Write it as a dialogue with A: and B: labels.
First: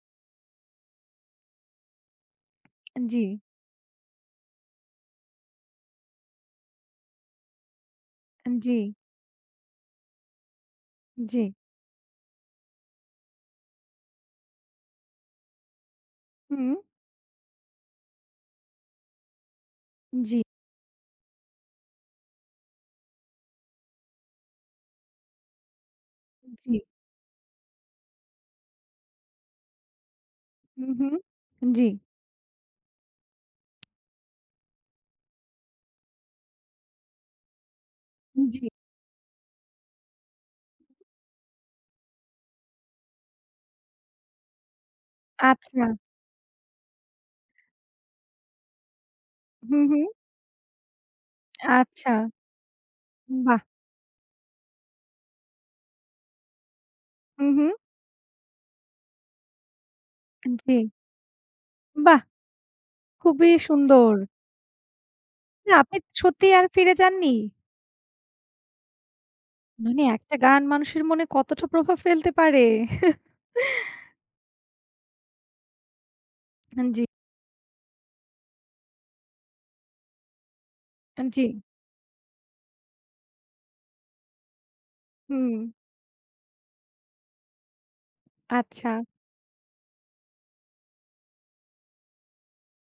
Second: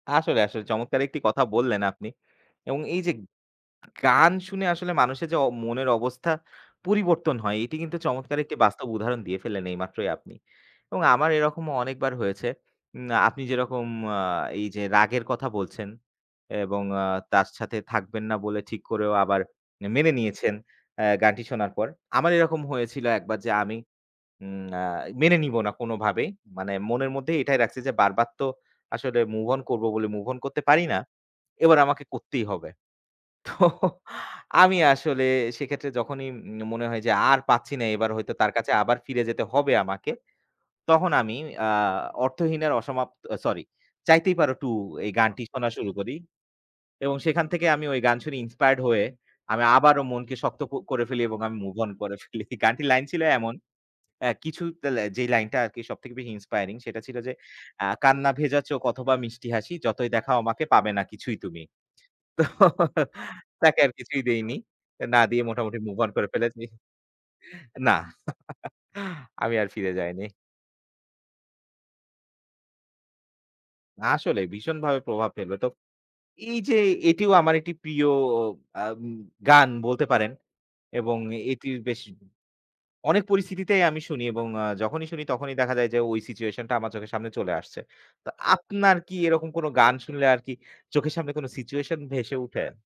A: আসলে, আসলে চমৎকার একটি কথা বললেন আপনি এবং এই যে,
B: জি।
A: গান শুনে আসলে মানুষের যে, অ মনের অবস্থা পরিবর্তন হয় এটি কিন্তু চমৎকার একটি বাস্তব
B: জি।
A: উদাহরণ দিয়ে ফেলেন এইমাত্রই আপনি এবং আমার
B: জি।
A: এরকমও অনেকবার হয়েছে। উম আপনি যেরকম আ এই যে, রাগের কথা বলছেন
B: হুম।
A: এবং আ তার সাথে থাকবেন না বলে ঠিক করেও আবার মেনে
B: জি।
A: নিয়েছেন অ্যা গানটি শোনার পর। আমার এরকম হয়েছিল একবার যে, আমি উম অ্যা মেনে নিবো না কোনভাবেই। মানে
B: জি।
A: মনের মধ্যে এটাই রাখছি যে, বারবার তো আসলে move on করব বলে move on করতে পারি
B: হুম,
A: না।
B: হুম,
A: এবার
B: জি।
A: আমাকে করতেই হবে। তো আমি আসলে সেক্ষেত্রে যখনই উম মনে হয় যে, আর পাচ্ছি না এবার হয়তো তার
B: জি।
A: কাছে আবার ফিরে যেতে হবে আমাকে। তখন আমি অ্যা অর্থহীন এর অসমাপ্ত sorry 'চাইতেই পারো টু' এই গানটি শোনা শুরু
B: আচ্ছা।
A: করি এবং সেখান থেকে আমি গান শুনি inspired হয়ে আমি
B: হুম,
A: আবারও
B: হুম।
A: মনকে শক্ত ক করে ফেলি এবং আমি move on
B: আচ্ছা।
A: করে ফেলি। গানটি লাইন ছিল এমন।
B: বাহ!
A: অ্যা কিছু তেলে যেই লাইনটা আরকি সবথেকে বেশি inspiring সেটা ছিল যে,
B: হুম, হুম।
A: ‘’অ্যা কান্না ভেজা চোখ অথবা মিষ্টি হাসি, যতই দেখাও
B: আন
A: আমাকে পাবে
B: জি।
A: না কিছুই তুমি।‘’
B: বাহ!
A: তো
B: খুবই
A: তাকে আর
B: সুন্দর।
A: কিছুই দেইনি। না দিয়ে মোটামুটি
B: আপনি
A: move on করে
B: সত্যিই
A: ফেলেছি।
B: আর ফিরে যাননি?
A: নাহ। আমি আর ফিরে
B: মানে
A: যাইনি।
B: একটা গান মানুষের মনে কতটা প্রভাব ফেলতে পারে।
A: আসলেই ভীষণ ভাবে প্রভাব ফেলবে। তো এই যে,
B: আন জি।
A: এটিও আমার একটি প্রিয় আ গান বলতে পারেন এবং
B: আন জি।
A: এটির বেশ অনেক পরিস্থিতিতেই আমি শুনি এবং আ যখনই শুনি তখনই
B: হুম।
A: দেখা যায় যে, ওই situation টা আমার চোখের সামনে চলে আসছে। তো আপনার
B: আচ্ছা।
A: কি এরকম কোন গান শুনলে আরকি চোখের সামনে কোন situation ভেসে উঠে?